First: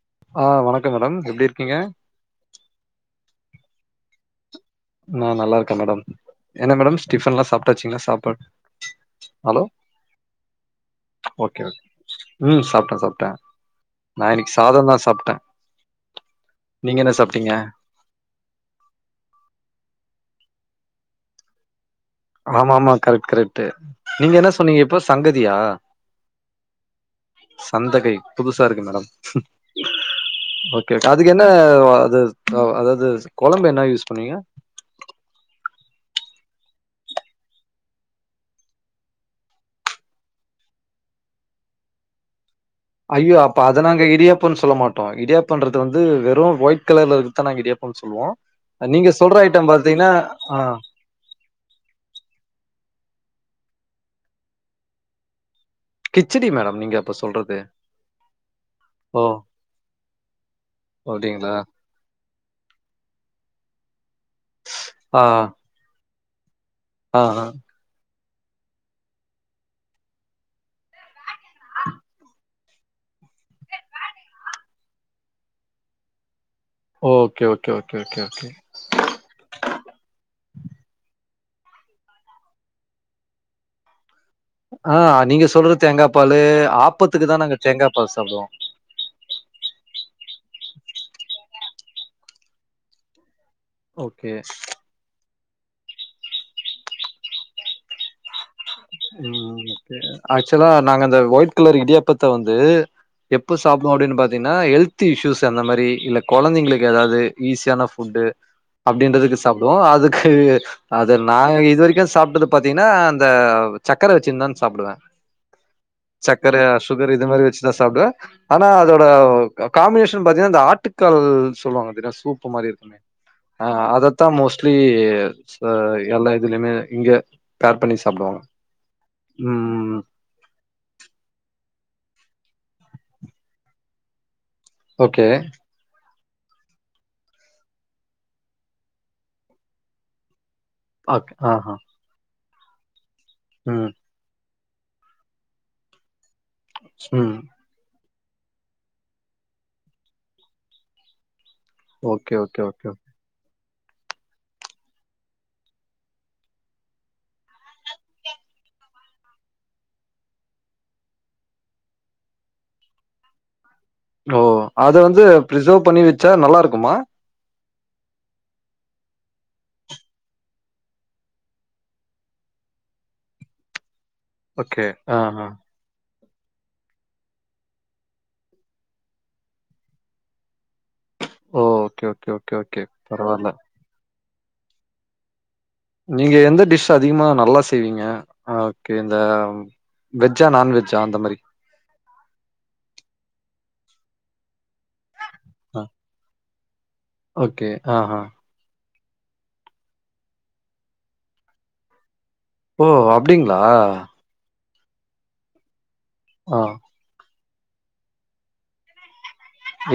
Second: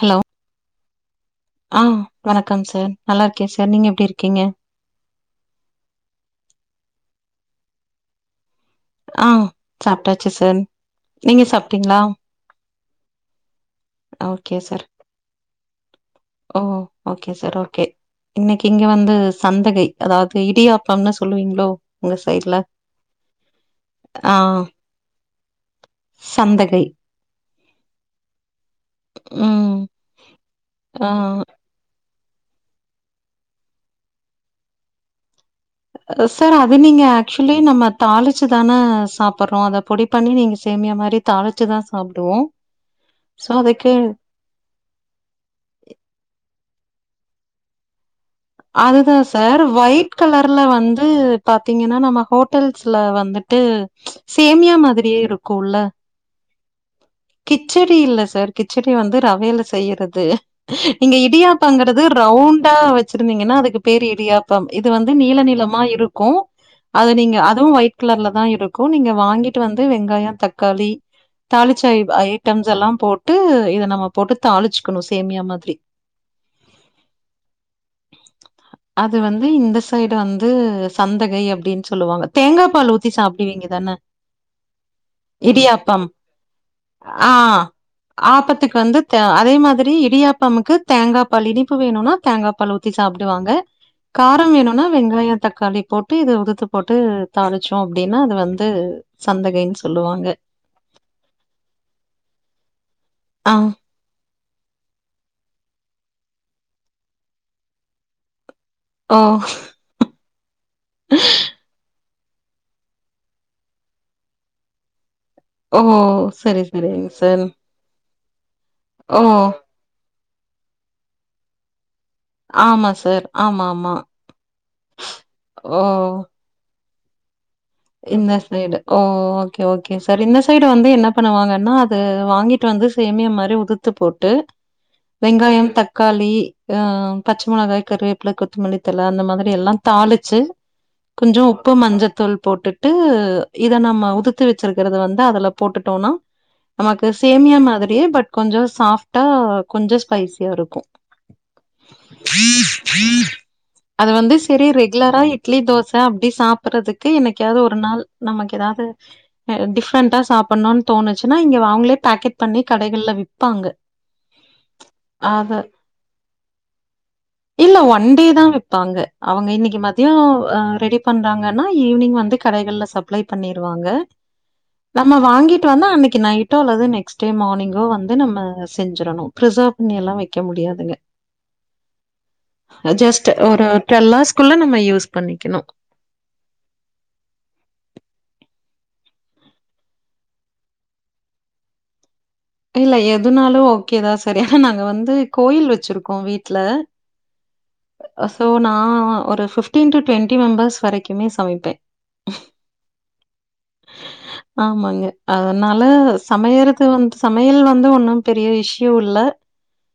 Hello ஆ வணக்கம் madam எப்டி இருக்கீங்க ஆ வணக்கம் சார் நல்லா இருக்கேன் சார் நீங்க எப்டி இருக்கீங்க நான் நல்லா இருக்கேன் மேடம் என்ன மேடம் ஸ்டிஃபன்லாம் சாப்ட்டாச்சீங்களா சாப்பாடு ஆ ஹலோ சாப்ட்டாச்சு சார் நீங்க ஓகே ஓகே சாப்ட்டீங்களா ம் சாப்ட்டேன் சாப்ட்டேன் நான் இனைக்கு ஓகே சார் சாதம் தான் சாப்ட்டேன் ஓ ஓகே சார் ஓகே இன்னைக்கு இங்க வந்து சந்தகை அதாவது இடியாப்பம்னு சொல்லுவீங்களோ உங்க சைட்ல ஆமா ஆமா கரெக்ட் கரெக்ட் நீங்க ஆ என்ன சொன்னீங்க இப்போ சங்கதியா சந்தகை சந்தகை புதுசா இருக்கு மேடம் ம் ஆ அதுக்கு என்ன அது அதாவது குழம்பு என்ன யூஸ் பண்ணீவீங்க சார் அது நீங்க ஆக்சுவலி நம்ம தாளிச்சு தானே சாப்புறோம் அத பொடி பண்ணி நீங்க சேமியா மாரி தாளிச்சிதான் சாப்டுவோம் அய்யோ அப்ப‌ நாங்க இடியாப் நம் சொல்ல மாட்டோம் இடியாப்பன்றது வந்து வெறும் ஒயிட் கலர்ல இருக்கன்னா நாங்க இடியாப்பன்னு சொல்லுவோம் அதுதான் சார் ஒயிட் ஆ கலர்ல வந்து பாத்தீங்கன்னா நம்ம ஹோட்டல்ஸ்ல வந்துட்டு சேமியா மாதிரியே இருக்கு உள்ள கிச்சடி மேடம் நீங்க அப்ப சொல்றது. கிச்சடி இல்ல சார் கிச்சடி வந்து ஓ ரவையில செய்யறது இங்க அப்டிங்களா? இடியாப்பங்கறது ரவுண்டா வெச் இருந்தீங்கன்னா அதுக்கு பேரு இடியாப்பம் இது வந்து ஆ நீல நீளமா இருக்கும் அது ஆ நீங்க ஆ அதுவும் வயி கிலர்ல தான் இருக்கும் நீங்க வாங்கிட்டு வந்து வெங்காய தக்காளி தாளிச்சாய ஐட்டம்ஸ் எல்லாம் போட்டு இத நம்ம போட்டு தாளிச்சுக்கணும் சேமியா மாதிரி ஓ okay okay okay okay okay அது வந்து இந்த சைடு வந்து சந்தகை அப்டின்னு சொல்லுவாங்க தேங்கா பால் ஊத் தி சாப்பிடுவீங்க தானே ஆ நீங்க சொல்ற தேங்காய் பால் ஆப்பத்துக்கு ஆ தான் நாங்க தேங்காய் பால் சாப்டுவோம் ஆப்பத்துக்கு வந்து அதே மாதிரி இடியாப்பமுக்கு தேங்காய் பால் இனிப்பு வேணும்னா தேங்காய் பால் ஊத்தி சாப்டுவாங்க ஓகே காரம் வேணும்னா வெங்காயம் தக்காளி போட்டு இது உதுத்து போட்டு தாளிச்சோம் அப்டின்னா அது வந்து து சந்தகைன்னு சொல்லுவாங்க ஆச்வலா நாங்க இந்த ஒயிட் கலர் இடியாப்பத்த வந்து ஆ எப்ப சாப் டோ அப்படின்னு பாத்தீன்னா ஹெல்த் இஷ்யூஸ் அந்த மாறி இல்ல கொழந்தைங்களுக்கு ஏதாவது ஈஸியான ஃபுட்டு ஓ அப்படின்றதுக்கு சாப்டுவோ அதுக் கு அது நா இது வரைக்கு சாப்ட்டது பாத்தீன்னா அந்த சக்கரை வச்சின்னு தா சாப்பிடுவே ஓ சக்கரை சரி சரிங்க சுகரு இது மாறி சார். வச்சுதா சாப்பிடுவே ஆனா அதோட ஓ காம்பினேஷன் பாத்தீன்னா இந்த ஆட்டுக்கால் சொல்லுவாங்கா தெரியுமா சூப் ப்ப மாறி இருக்கு ஆமா இல்லங் சார். அ ஆமாமா. அதத்தா மோஸ்ட்லி அ ஓ எல்ல இதுலயுமே இங்க பேர் பண்ணி இந்த சாப்பிடுவாங்க சைடு ஓ ஓக்கே ஓக்கே சார் இந்த சைடு வந்து என்ன பண்ணுவாங்க ன்னா அது வாங்கிட்டு வந்து சேமியா மாறி உதுத்து போட்டு ஓகே வெங்காயம் தக் காளி ஆ பச்சை மொளகாய் கருவேப் புள்ள கொத்தமல்லித்தலை அந்த மாதிரி எல்லா தாளிச்சு ஓகே கொஞ்சோ உப்பு ஆஹா மஞ்சத்தூள் போட்டுட்டு இதை ம் நம்ம உதுத் து வச்சிருக்கிறத வந்து அதுல போட்டுட்டோனா நமக்கு ம் சேமியா மாதிரியே பட் கொஞ்சோ சாஃப்டா கொஞ்சோ ஸ்பைசியா இருக்கும் ஓகே ீ ஓகே ஓகே ீ அது வந்து சரி ரெகுலரா இட்லி தோசை அப்டி சாப்பட்றதுக் கு என்னைக்காவது ஒரு நாள் நமக்கு எதாது அ டிஃப்ரெண்டா சாப்பட்ணும்னு தோணுச்சுன்னா இங்க அவங்களே பேக்கெட் பண்ணி கடைகள்ல விப்பாங்க ஓ அத வந்து அது பிரிசர்வ் பண்ணி வச்சா நல்லா இருக்குமா இல்ல ஒன் டே தா விப்பாங்க அவங்க இன்னைக்கு மதியம் ரெடி பண்றாங்கன்னா ஈவினிங் வந்து கடைகள்ல சப்ளை பண்ணிருவாங்க ஓகே நம்ம ஆ ஆ வாங்கிட் டோன்னா அன்னைக்கு நைட்டோ அல்லது நெக்ஸ் டே மார்னிங்கோ வந்து நம்ம செஞ்சிரணு பிரிசர்வ் பண்ணி எல்லா வெக்க முடியாதுங்க ஓ ஓகே ஓகே ஓகே ஓகே அ ஜஸ்ட் பரவால்ல ஒரு டுவெல் ஹார்ஸ்குள்ள நம்ம யூஸ் பண்ணிக்கணு நீங்க எந்த டிஷ் அதிகமா நல்லா செய்வீங்க ஓக்கே இந்த வெஜ்ஜா நான் வெஜ்ஜா அந்த மாறி இல்ல எதுனாலு ஓக்கே தா சார் ஏன்னா நாங்க வந்து கோயில் வச்சிருக்கோ வீட்ல ஓக்கே ஆ ஹா சோ நா ஒரு ஃபிப்டீன் டு டு்வெண்ட்டி மெம்பர்ஸ் வரைக்குமே சமைப்பே ஓ அப்டிங்ளா ஆமாங்க அதனால ஆ சமையறது வந்து சமையல் வந்து ஒன்னும் பெரிய இஷ்யூ இல்ல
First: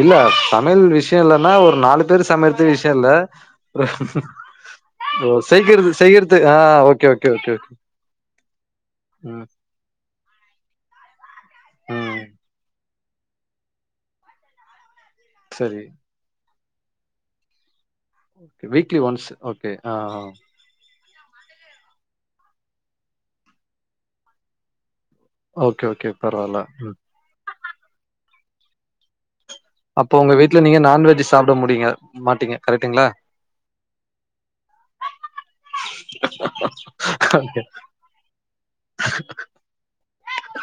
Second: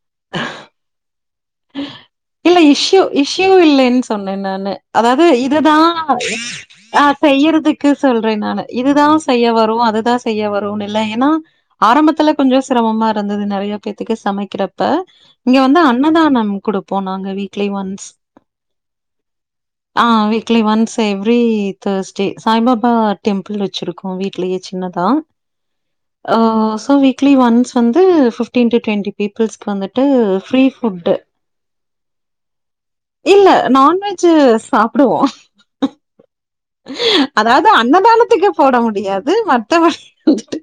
இல்ல சமையல் விஷ் யம் இல்லன்னா ஒரு நாலு பேர் சமைறது விஷயம் இஷ்யூ இல்ல இஷ்யூ ஒரு இல்லன்னு சேக்கறது ஆ செய்யறதுக்கு சொல்றே நானு இதுதா ம், செய்ய வரும் அதுதா செய்ய வருன்னு இல்ல ஏன்னா ம். ஆரம்பத்துல கொஞ்சோ சிரமமா இரு ந்தது நிறைய பேத்துக்கு சமைக்கிறப்ப இங்க வந்து சரி. அன்னதான ம் குடுப்போ நாங்க weekly once weekly once okay ஆ weekly once every Thursday Saibaba temple வச்சிருக்கோ வீட்லயே சின்னதா ஓகே, ஓகே. அ பரவால்ல. ம். சோ வீக்லி ஒன்ஸ் வந்து ஃபிப்டீன் டு டுவெண்ட்டி பீப்புள்ஸ்க்கு வந்துட்டு ஃப்ரீ ஃபுட்டு ட்ட முடிங்க மாட்டீங்க கரெக்டுங்ளா இல்ல நான்வெஜ்ஜு சாப்பிடுவோ ஓகே, அதாவது அன்னதானத்துக்கு போட முடியாது மத்தபடி வந்துட்டு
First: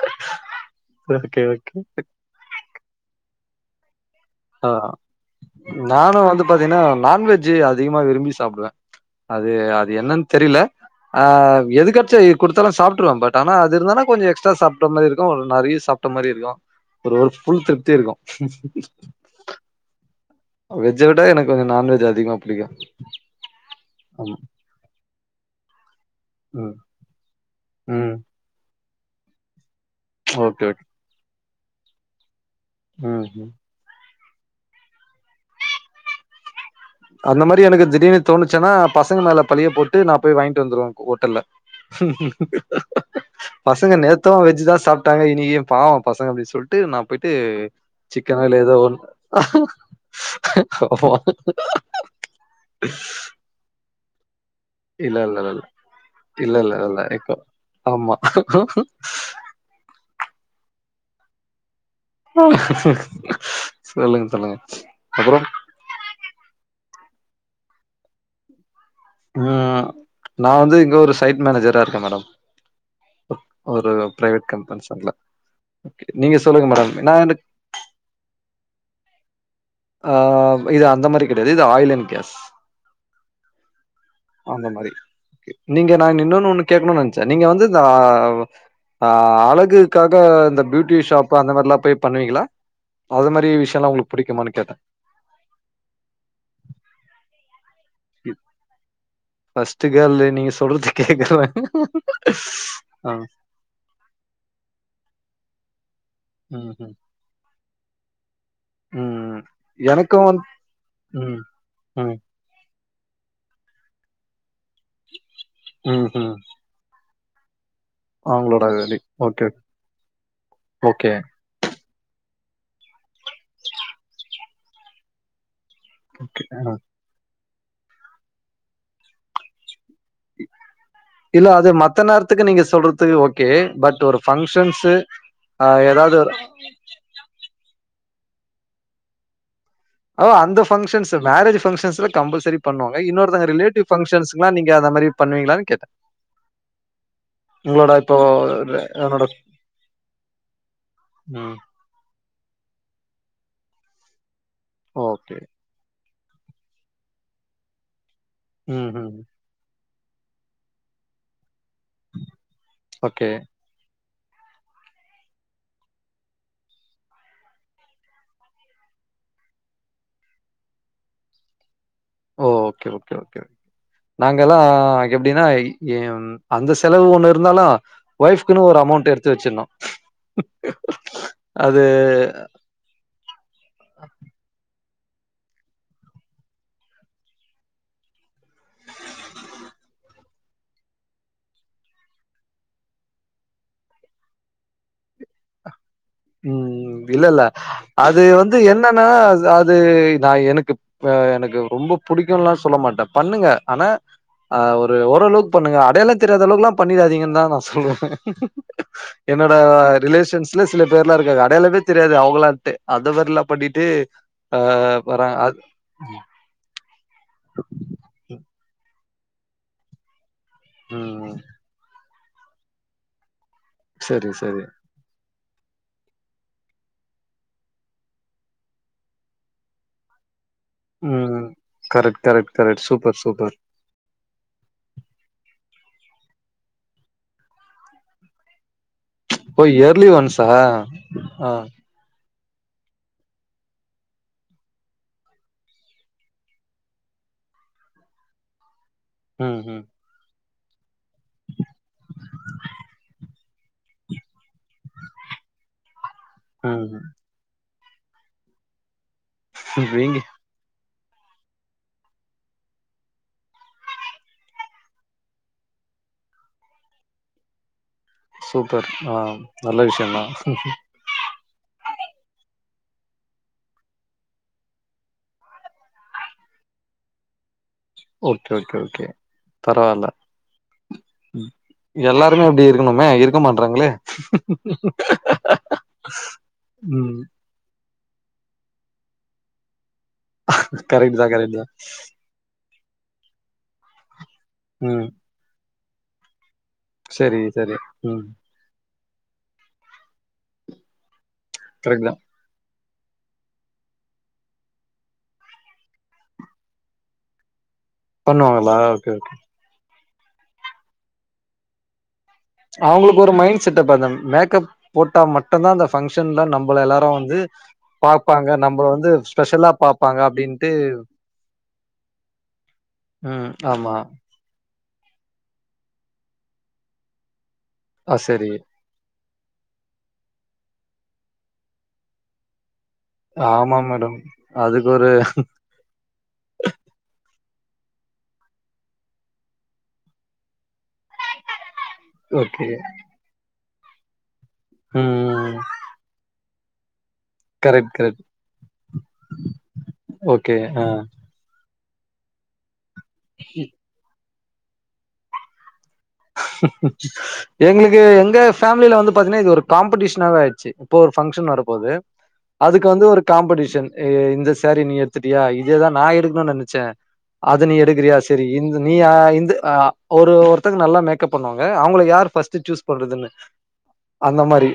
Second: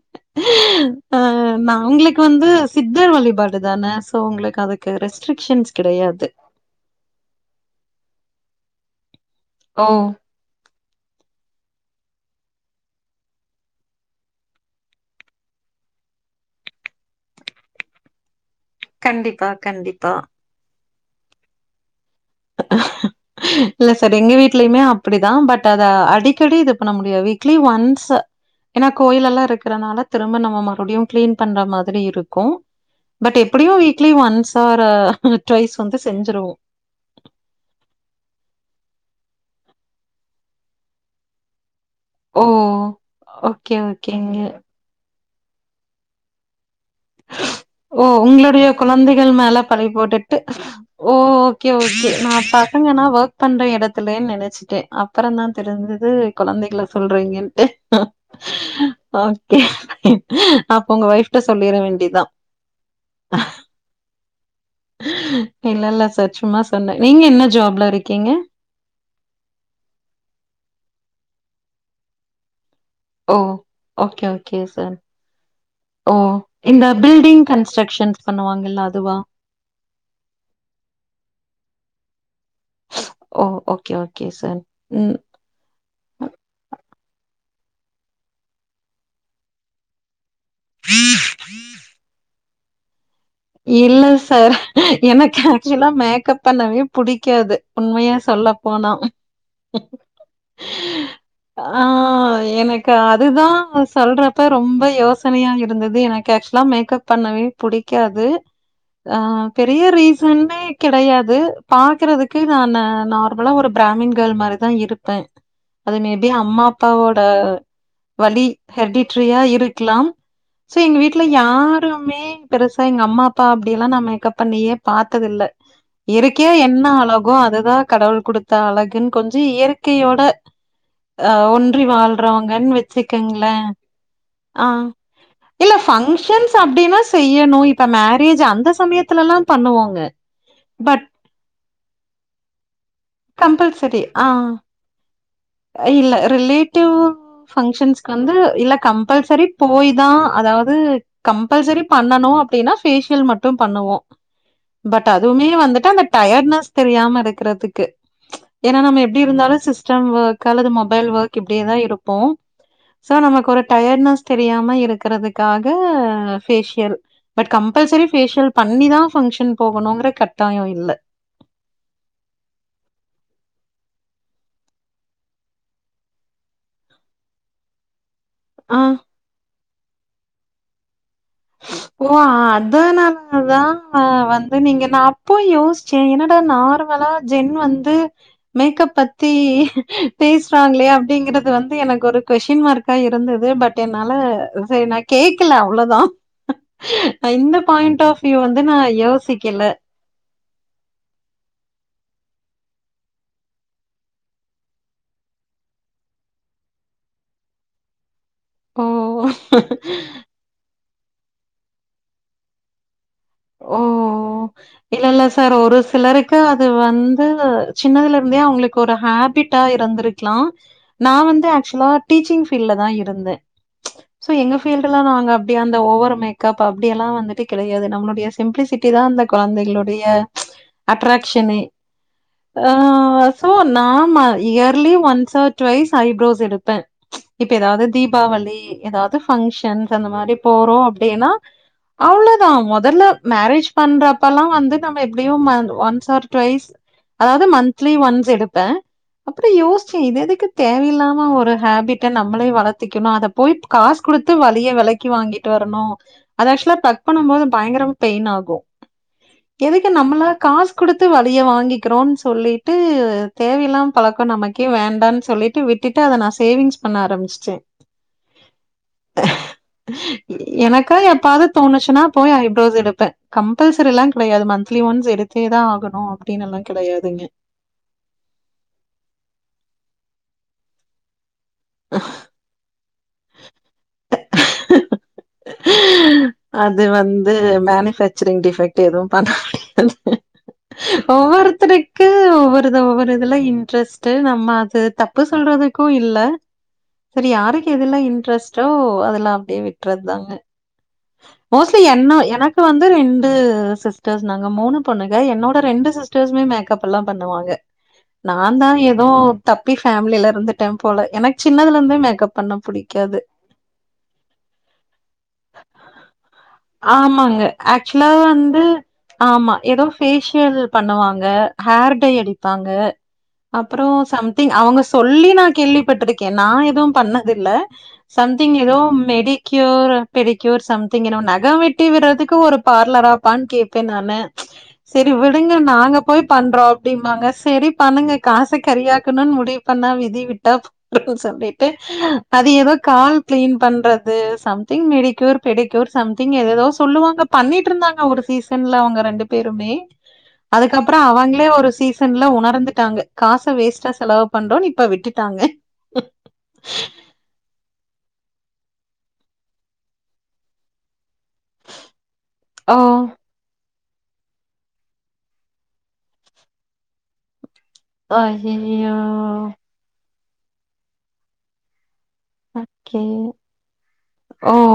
ஆ ஓகே ஓகே நான் உங்களுக்கு வந்து சித்தர் வழிபாடு தான சோ உங்களுக்கு அதுக்கு ரெஸ்ட்ரிக் நானு வந்து பாத்தீங்கன்னா நான்வெஜ் அதிகமா விரும்பி சாப்டுவ அது ஓ! அது என்னன் தெரில ஆ எது கட்ச்சா குடுத்தாலூ சாப்டுருவே பட் ஆனா அது இருந்தனா கொஞ்ச எக்ஸ்ட்ரா சாப்ட் மாரி இருக்கு ஒரு நெறைய சாப் மாரி இருக்கு ஒரு ஃபுல் திருப்தி இருக்கு கண்டிப்பா கண்டிப்பா வெஜ்ஜ விட எனக்கு கொஞ்ச நான்வெஜ் அதிகோ இல்ல சார் எங்க வீட்லயுமே அப்டிதா பட் அத அடிக் கடி இது ம், பண்ணமுடியா வீக்லி ஒன்ஸ் ம். ஏன்னா கோயிலல்லா இருக்கறனால திரும்ப ஓகே, நம்ம ஓகே. மறூடியு கிளீன் பண்ற மாதிரி இருக்கூ ம் பட் ம் எப்டியு week weekly once or twice வந்து செஞ்சிருவோ அந்த மாரி எனக்கு திடீர்னு தோணுச்சுன்னா பசங்க மேல பழிய போட்டு நா போய் வாங்கிட்டு வந்துருவ ஹோட்டல்ல ஓ! ஓகே, பசங்க நேத்து ஓகேங்க. வெஜ்சுதா சாப் டாங்க இனிக்கு பாவோ பசங்க அப்டி சொல் ட்டு நா போயிட்டு ஓ! சிக்கனோ உங்களுடைய எதோ ஒன்னு குழந்தைகள் மேல பழி போட்டுட்டு ஓ! ஓகே ஓகே நா பசங்கன்னா ஒர்க் பண்ற இடத்துலன்னு நெனச்சுட்டே இல்ல அப்புற இல்ல தா இல்ல தெரிஞ்சது இல்ல இல்ல குழந்தைகள இல்ல இப்போ சொல்றீங்கன்ட்டு ஆமா அப்ப உங்க ஒய்ஃப்ட சொல்லிர சொல்லுங்க சொல்லுங்க அப்றோ இல்ல இல்ல சார் சும்மா சொன்ன நீங்க என்ன ஜாப்ல இருக்கீங்க ம் நா வந்து இங்க ஒரு சைட் மேனேஜரா இருக்க மேடம் ஓ ஒரு ஓகே பிரைவேட் ஓகே சார் கம்பென்சன்ல ஓ நீங்க சொல்லுங்க இந்த மேடம் நா பில்டிங் கன்ஸ்ட்ரக்ஷன்ஸ் பண்ணுவாங்கல்ல அதுவா ஆ இது அந்த மாரி கிடையாது இது ஆயில் அண்ட் கேஸ் ஓ ஓகே ஓகே சார் அந்த மாரி ம் நீங்க நா இன்னொன்னு ஒன்னு கேக்கணு நென்ச்ச நீங்க வந்து தா ஆ அழகுக்காக இந்த பியூட்டி ஷாப் அந்த மாரிலா போய் பண்ணுவீங்களா அது மாரி விஷயல்லா இல்ல உங்களுக்கு புடிக்குமா சார். எனக்கு ஆக்சுவலா மேக்கப் பண்ணவே புடிக்காது உண்மைய சொல்ல போனா ஃபஸ்ட்டு கேர்ள்ளு நீங்க சொல்றது கேக்க ஆ எனக்கு அதுதான் சொல்றப்ப ரொம்ப யோசனையா இருந்தது எனக்கு ஆக்சுவலா ம் ம் மேக்கப் பண்ணவே புடிக்காது ஆ ம் பெரிய எனக்கும் வந் ரீசன்னுமே கிடையாது ம் ம் பாக்குறதுக் கி நானு நார்மலா ஒரு பிராமின் கேர்ள் மாரிதா இருப்ப அது ம் மேபி ம் அம்மா அப்பாவோட வலி அவங்களோட வெளி ஹெர்டிட்ரியா ஓகே இருக்கலாம் சோ எங்க ஓகே வீட்ல யாருமே பெருசா எங்க அம்மா அப்பா அப்டியெல்லா நா மேக்கப் பண்ணியே பாத்ததில்ல ஓகே இருக்கியா என்ன அழ கோ அதுதா கடவுள் குடுத்த அழகுன்னு கொஞ்ச இயற்கையோட அ இல்ல அது ஒன்றி மத்த நேரத்துக்கு நீங்க வாழ்றவங்கன்னு சொல்றதுக்கு வச்சுக்கங்கள ஓகே பட் ஒரு ஆ ஃபங்க்ஷன்ஸு ஆ இல்ல ஏதாவது பங்க்ஷன்ஸ் அப்டின்னா செய்யணு இப்ப மேரேஜ் அந்த சமயத்துலல்லா பண்ணுவாங்க ஓ அந்த பங்க்ஷன்ஸ் மேரேஜ் பங்க்ஷன்ஸ்ல கம்பல்சரி பண்ணுவாங்க இன்னொருதவங்க ரிலேட்டிவ் கம்பல்சரி ஆ பங்க்ஷங்களா நீங்க அந்த மாரி பண்ணுவீங்களானு இல்ல ரிலேட்டிவ் உங்களோட பங்க்ஷன்ஸ்க் இப்போ வந்து இல்ல ர என்னோட கம்பல்சரி போய் தா அதாவது ம். கம்பல்சரி பண்ணனு அப்டின்னா பேஃஷியல் மட்டு பண்ணுவோ பட் ஓகே. அதுமே வந்துட்டு அந்த டயர்ட்னஸ் தெரியாம இருக்கறதுக்கு ஏன்னா நம்ம ம்ஹ்ம். எப்டி இருந்தாலு சிஸ்டம் ஒர்க் காலது மொபைல் ஒர்க் இப்டியேதா இருப்போ சோ ஓகே. நமக்கு ஒரு டயர்ட்னஸ் தெரியாம இருக்கறதுக்காக ஃபேஷியல் பட் கம்பல்சரி ஃபேஷியல் பண்ணிதா ஃபங்க்ஷன் போகணுங்கிற கட்டாயோ இல்ல ஓ ஓகே ஓகே ஓகே நாங்கலா எப்டின்னா ஏ ம் அந்த செலவு ஒண்ணு இருந்தாலு ஒய்ஃப் குனு ஒரு ஆ அமௌண்ட் எடுத்து வச்சிர்ணு ஓ அதனால அதா வந்து நீங்க நா அப்போ யோஸ்ச்ச என்னடா நார்மலா ஜென் வந்து மேக்கப் பத்தி பேஸ்ராங்ளே அப்டிங்கறது வந்து எனக்கு ஒரு கொஸின் மார்க் கா இருந்தது பட் என்னால செரி நா கேக்கல அவ்ளோதா ம் அ இல்லல்ல இந்த பாயிண்ட் ஆஃப் அது வியூ வந்து நா என்னன்னா யோசிக்கல அது நா எனக்கு இப்ப எனக்கு ரொம்ப புடிக்குலா சொல்ல மாட்ட பண்ணுங்க ஆனா ஆ ஒரு ஓரளவுக்கு பண்ணுங்க அடையாளத் தெரியாத அளவுக்குலா பண்ணிடாதீங்க தா நா சொல்லுவ ஓ என்னோட ரிலேஷன்ஸ்ல சில பேர்லா இருக்காங்க அடையாளமே தெரியாது அவங்களான்ட்டு அந்த மாரிலா ஓ பண்ணிட்டு அ இல்ல இல்ல வாரங் சார் அத் ஒரு சிலருக்கு அது வந்து சின்னதுல இருந்தே அவுங்களுக்கு ஒரு ஹேபிட்டா இருந்திருக் லா நா ம் வந்து ஆக்சுவலா டீச்சிங் ஃபீல்ட்ல தா இருந்த சோ சரி எங்க சரி ஃபீல்டு ல்லா நாங்க அப்டி அந்த ஓவர் மேக்அப் அப்டியெல்லா வந்துட்டு கெடையாது நம்ளுடைய சிம்ப்ளிசிட்டி தா அந்த கொழந்தைகளுடைய ம் அட்ராக்ஷனே கரெக்ட் கரெக்ட் அ கரெக்ட் சூப்பர் சோ சூப்பர் நாம weekly once or twice eyebrows எடுப்ப இப்ப ஏதாவது தீபாவளி ஏதாவது ஓ ஃபங்கஷன்ஸ் அந்த இயர்லி மாரி ஒன்ஸா போறோ அப்டின்னா ஆ அவ்ளோதா முதல்ல மேரேஜ் பண்றப்பல்லா வந்து நம்ம எப்டியு ஒன்ஸ் ஆர் டுவைஸ் அதாவது மந்த்லி ஒன்ஸ் எடுப்ப அப்பற ம் ம் யோஸ்ச்ச இது எதுக்கு தேவையில்லாம ஒரு ஹேபிட்ட நம்மளே வளத்திக்கணு அதை போய் காசு குடுத்து வள நறையா வெலக்கி வாங்கிட்டு வரணு அத ஆக்சுவலா ப்ளக் ம் பண்ணும் போது பயங்கரம் பெயின் ஆகு எதுக்கு நீங்க நம்மளா காசு குடுத்து வலியை வாங்கிக்கிறோன் சொல்லிட்டு தேவையில்லாம பழக்கம் நமக்கே வேண்டான் சொல்லிட் டு விட்டுட்டு அத நா சேவிங்ஸ் பண்ண ஆரம்பிச்டே சூப்பர் ஆ நல்ல விஷயந்தா எனக்கா எப்பாது தோணுச்சுன்னா போய் ஐப்ரோஸ் எடுப் ப கம்பல்சரிலா கெடையாது மந்த்லி ஒன்ஸ் எடுத்தே தா ஆகணு அப்டின்னு எல்லா கெடையாதுங்க ஓகே ஓகே ஓகே பரவால்ல எல்லா பொண்ணு அப்டி இருக்கணுமே இருக்க மாட்றாங்ளே அது ம் வந்து மேனிஃபேக்சரிங் டிஃபெக்ட் எதுவு பண்ண முடியாது கரெக்ட் தா கரெக்ட் தா ஒவ்வொருத்தருக்கு ஒவ்வொ ஒவ்வொரு இதுல இன்ட்ரெஸ்ட்டு நம்ம அது ம் தப்பு சொல்றதுக்கு இல்ல செரி சரி யாருக்கு சரி எதுல்லா ம் இன்ட்ரெஸ்ட்டோ அதல்லா அப்டியே விட்றதாங்க மோஸ்ட்லி கரெக்ட் தா என்ன எனக் இப்ப வந்து ரெண்டு சிஸ்டர்ஸ் நாங்க மூணு பொண்ணுங்க என்னோட ரெண்டு சிஸ்டர்ஸுமே மேக்கப் எல்லா பண்ணுவாங்க நா தா பண்ணுவாங்களா ஏதோ ஓகே தப்பி ஃபேமிலில இருந்துட்டே போல எனக் சின்னதுலருந்தே மேக்கப் பண்ண புடிக்காது. அவுங்களுக்கு ஒரு மைண்ட் செட் அப்பதாங் மேக்கப் போட்டா மட்டு தா அந்த ஃபங்க்ஷன்ல நம் ஆமாங்க ஆக்சுவலா வந்து நம்பள வந்து ஆமா ஸ்பெஷலா ஏதோ பாப்பாங்க ஃபேஷியல் அப்டின்ட்டு பண்ணுவாங்க ஹேர் டை அடிப்பாங்க ம் அப்புறம் ஆம்மா சம்திங் அவுங்க சொல்லி நா கேள்விப்பட்ருக்கேன் நா எதுவு பண்ணதில்ல ஆ செரி சம்திங் ஏதோ manicure pedicure something நகோ வெட்டி விட்றதுக்கு ஒரு பார்லரா ப்பான்னு ஆமா கேப்பே மேடம் நானு அதுக்கு ஒரு செரி விடுங்க நாங்க போய் பண்றோ அப்டிம்பாங்க சேரி பண்ணுங்க காச கரியாக்கணும்னு முடிவு பண்ணா விதி விட்டா இருக்கு சொல்லிட்டு அது ஓகே எதோ கால் க்ளீன் பண்றது சம்திங் மெடி க்யூர் ம் பெடிக்யூர் சம்திங் ங்க எதேதோ சொல்லுவாங்க கரெக்ட் பண்ணிட்டுருந்தாங்க ஒரு கரெக்ட் சீசன்ல அவுங்க ரெண்டு பேருமே ஓகே ஆ அதுக்கப்றோ அவுங்களே ஒரு சீச தன்லா உணர்ந்துட்டாங்க காச வேஸ்ட்டா செலவு பண்றோன்னு இப்ப விட்டுட்டாங்க எங்களுக்கு எங்க ஃபேமிலில வந்து பாத்தீங்கன்னா இது ஒரு காம்ப்டீஷனாவே ஆயிடுச்சு இப்ப ஒரு பங்க்ஷன் வரப்போது ஓ! அதுக்கு வந்து ஒரு காம்படீஷன் இந்த சேரி நீ எடுத்துட்டியா இதேதா நா எடுக்கணும்னு நினைச்சே அத நீ எடு க்குறியா சரி இந்த நீ அய்யய்யோ! இந்த ஒரு ஒர்த்தங்க நல்லா மேக்கப் பண்ணுவாங்க அவங்கள யார் ஃபஸ்ட்டு சூஸ் ஓகே. பண்றதுன்னு அந்த ஓ! மாரி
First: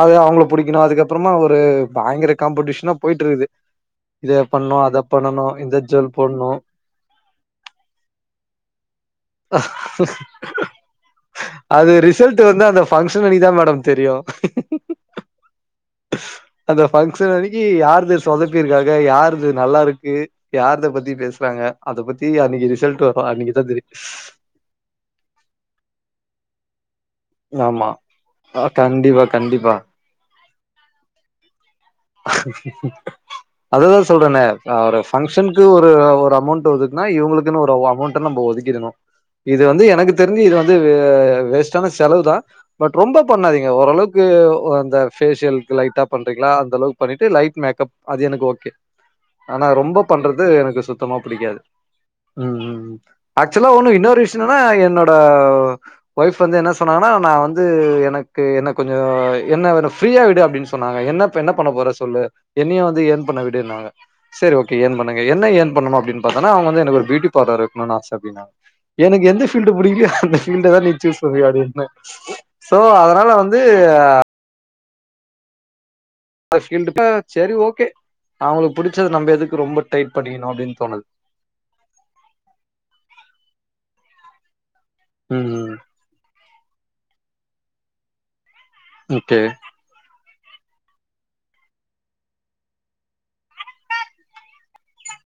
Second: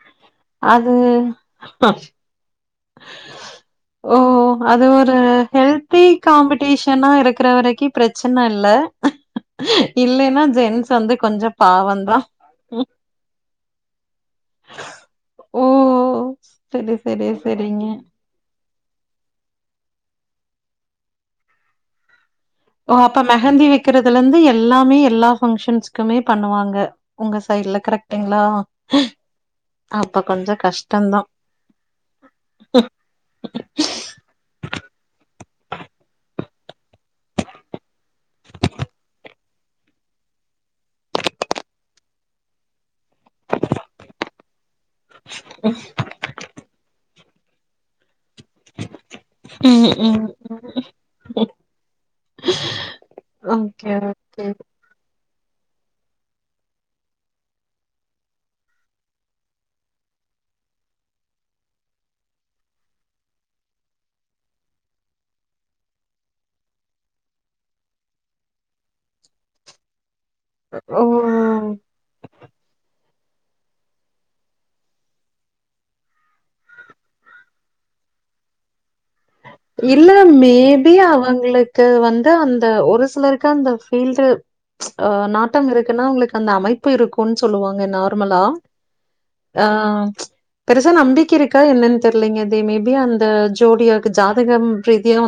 அது அவங்கள புடிக்கணு அது அதுக்கப்றமா ஒரு பயங்கர காம்படீஷனா போயிட்டுர்ருது ஓ அது ஒரு இந்த ஹெல்தி ஜுவல் போட்ணு காம்படீஷனா இருக்குற வரக்கி ப்ரச்சனல்ல கொஞ்சம் அது பாவம் தான். ரிசல்ட் வந்து அந்த பங்க்ஷன் அன்னைக்குதா மேடம் தெரியு ஓ அந்த சரி, சரி, பங்க்ஷன் அன்னிக்கு சரிங்க. யார்து சொதப்பி இருக்காங்க யார்து நல்லா இருக்கு யார்த பத்தி பேசுறாங்க அத பத்தி அன்னிக்கு ரிச ஓ அப்ப மெஹந்தி வெக்கிறதுல இருந்து எல்லாமே எல்லா ஃபங்க்ஷன்ஸ்குமே பண்ணுவாங்க உங்க சைடுல ஆமா கரெக்ட்டுங்களா அஹ் கண்டிப்பா கண்டிப்பா அப்ப கொஞ்சோ கஷ்டந்தா அததா சொல்றேனே ஒரு பங்க்ஷனுக்கு ஒரு ஒரு அமௌண்ட் ஒதுக்குனா இவங்களுக்குன்னு ஒரு அமௌண்ட் நம்ம ஒதுக்கிரணு இது வந்து எனக்கு தெரிஞ்சு இது வந்து வே வேஸ்ட்டான செலவு தான் பட் ரொம்ப பண்ணாதீங்க ஓரளவுக்கு அந்த பேஷியல்க்கு லைட்டா பண்றீங்களா அந்த அளவுக்கு பண்ணிட்டு லைட் மேக்கப் அது எனக்கு ஓகே ஆனா ம், ரொம்ப ம். பண்றது எனக்கு சுத்தமா புடிக்காது ம்ம்ம் ஆக்சுவலா ஓகே, ஒன்னு இன்னொரு விஷ்யோ ஓகே. என்னனா என்னோட ஒய்ஃப் வந்து என்ன சொன்னாங்கன்னா நா வந்து எனக்கு என்ன கொஞ்சோ என்ன வேணு ஃப்ரீயா விடு அப்டின்னு சொன்னாங்க என்ன இப்ப என்ன பண்ண போற சொல்லு என்னையும் வந்து ஏன் பண்ண விடுன்னாங்க சரி ஓகே ஏர்ன் பண்ணுங்க என்ன ஏர்ன் பண்ணணு அப்டின்னு பாத்தன்னா அவுங்க வந்து எனக்கு ஒரு பியூட்டி பார்லர் வெக்கணும்னு ஆச அப்டினாங்க எனக்கு எந்த ஃபீல்டு புடிக்கலையோ அந்த இந்த வேல நீ ஓ! ச்சூஸ் பண்றியாடின்னே சோ அதனால வந்து ஃபீல்டு பாத் செரி ஓகே அவங்களுக்கு புடிச்சது நம்ம எதுக் இல்ல மேபி அவங்களுக்கு வந்து அந்த ஒரு சிலருக்கு அந்த ஃபீல்டு அ நாட்டம் ம் இருக்குன்னா அவங்களுக்கு அந்த அமைப்பு இருக்கும்னு சொல்லுவாங்க நார்மலா முகே ஆ பெருசா நம்பிக்க இருக்கா என்னன்னு தெரியலங்கே தே மேபி அந்த ஜோடியாக்கு ஜாதகம் பிரீதியா வந்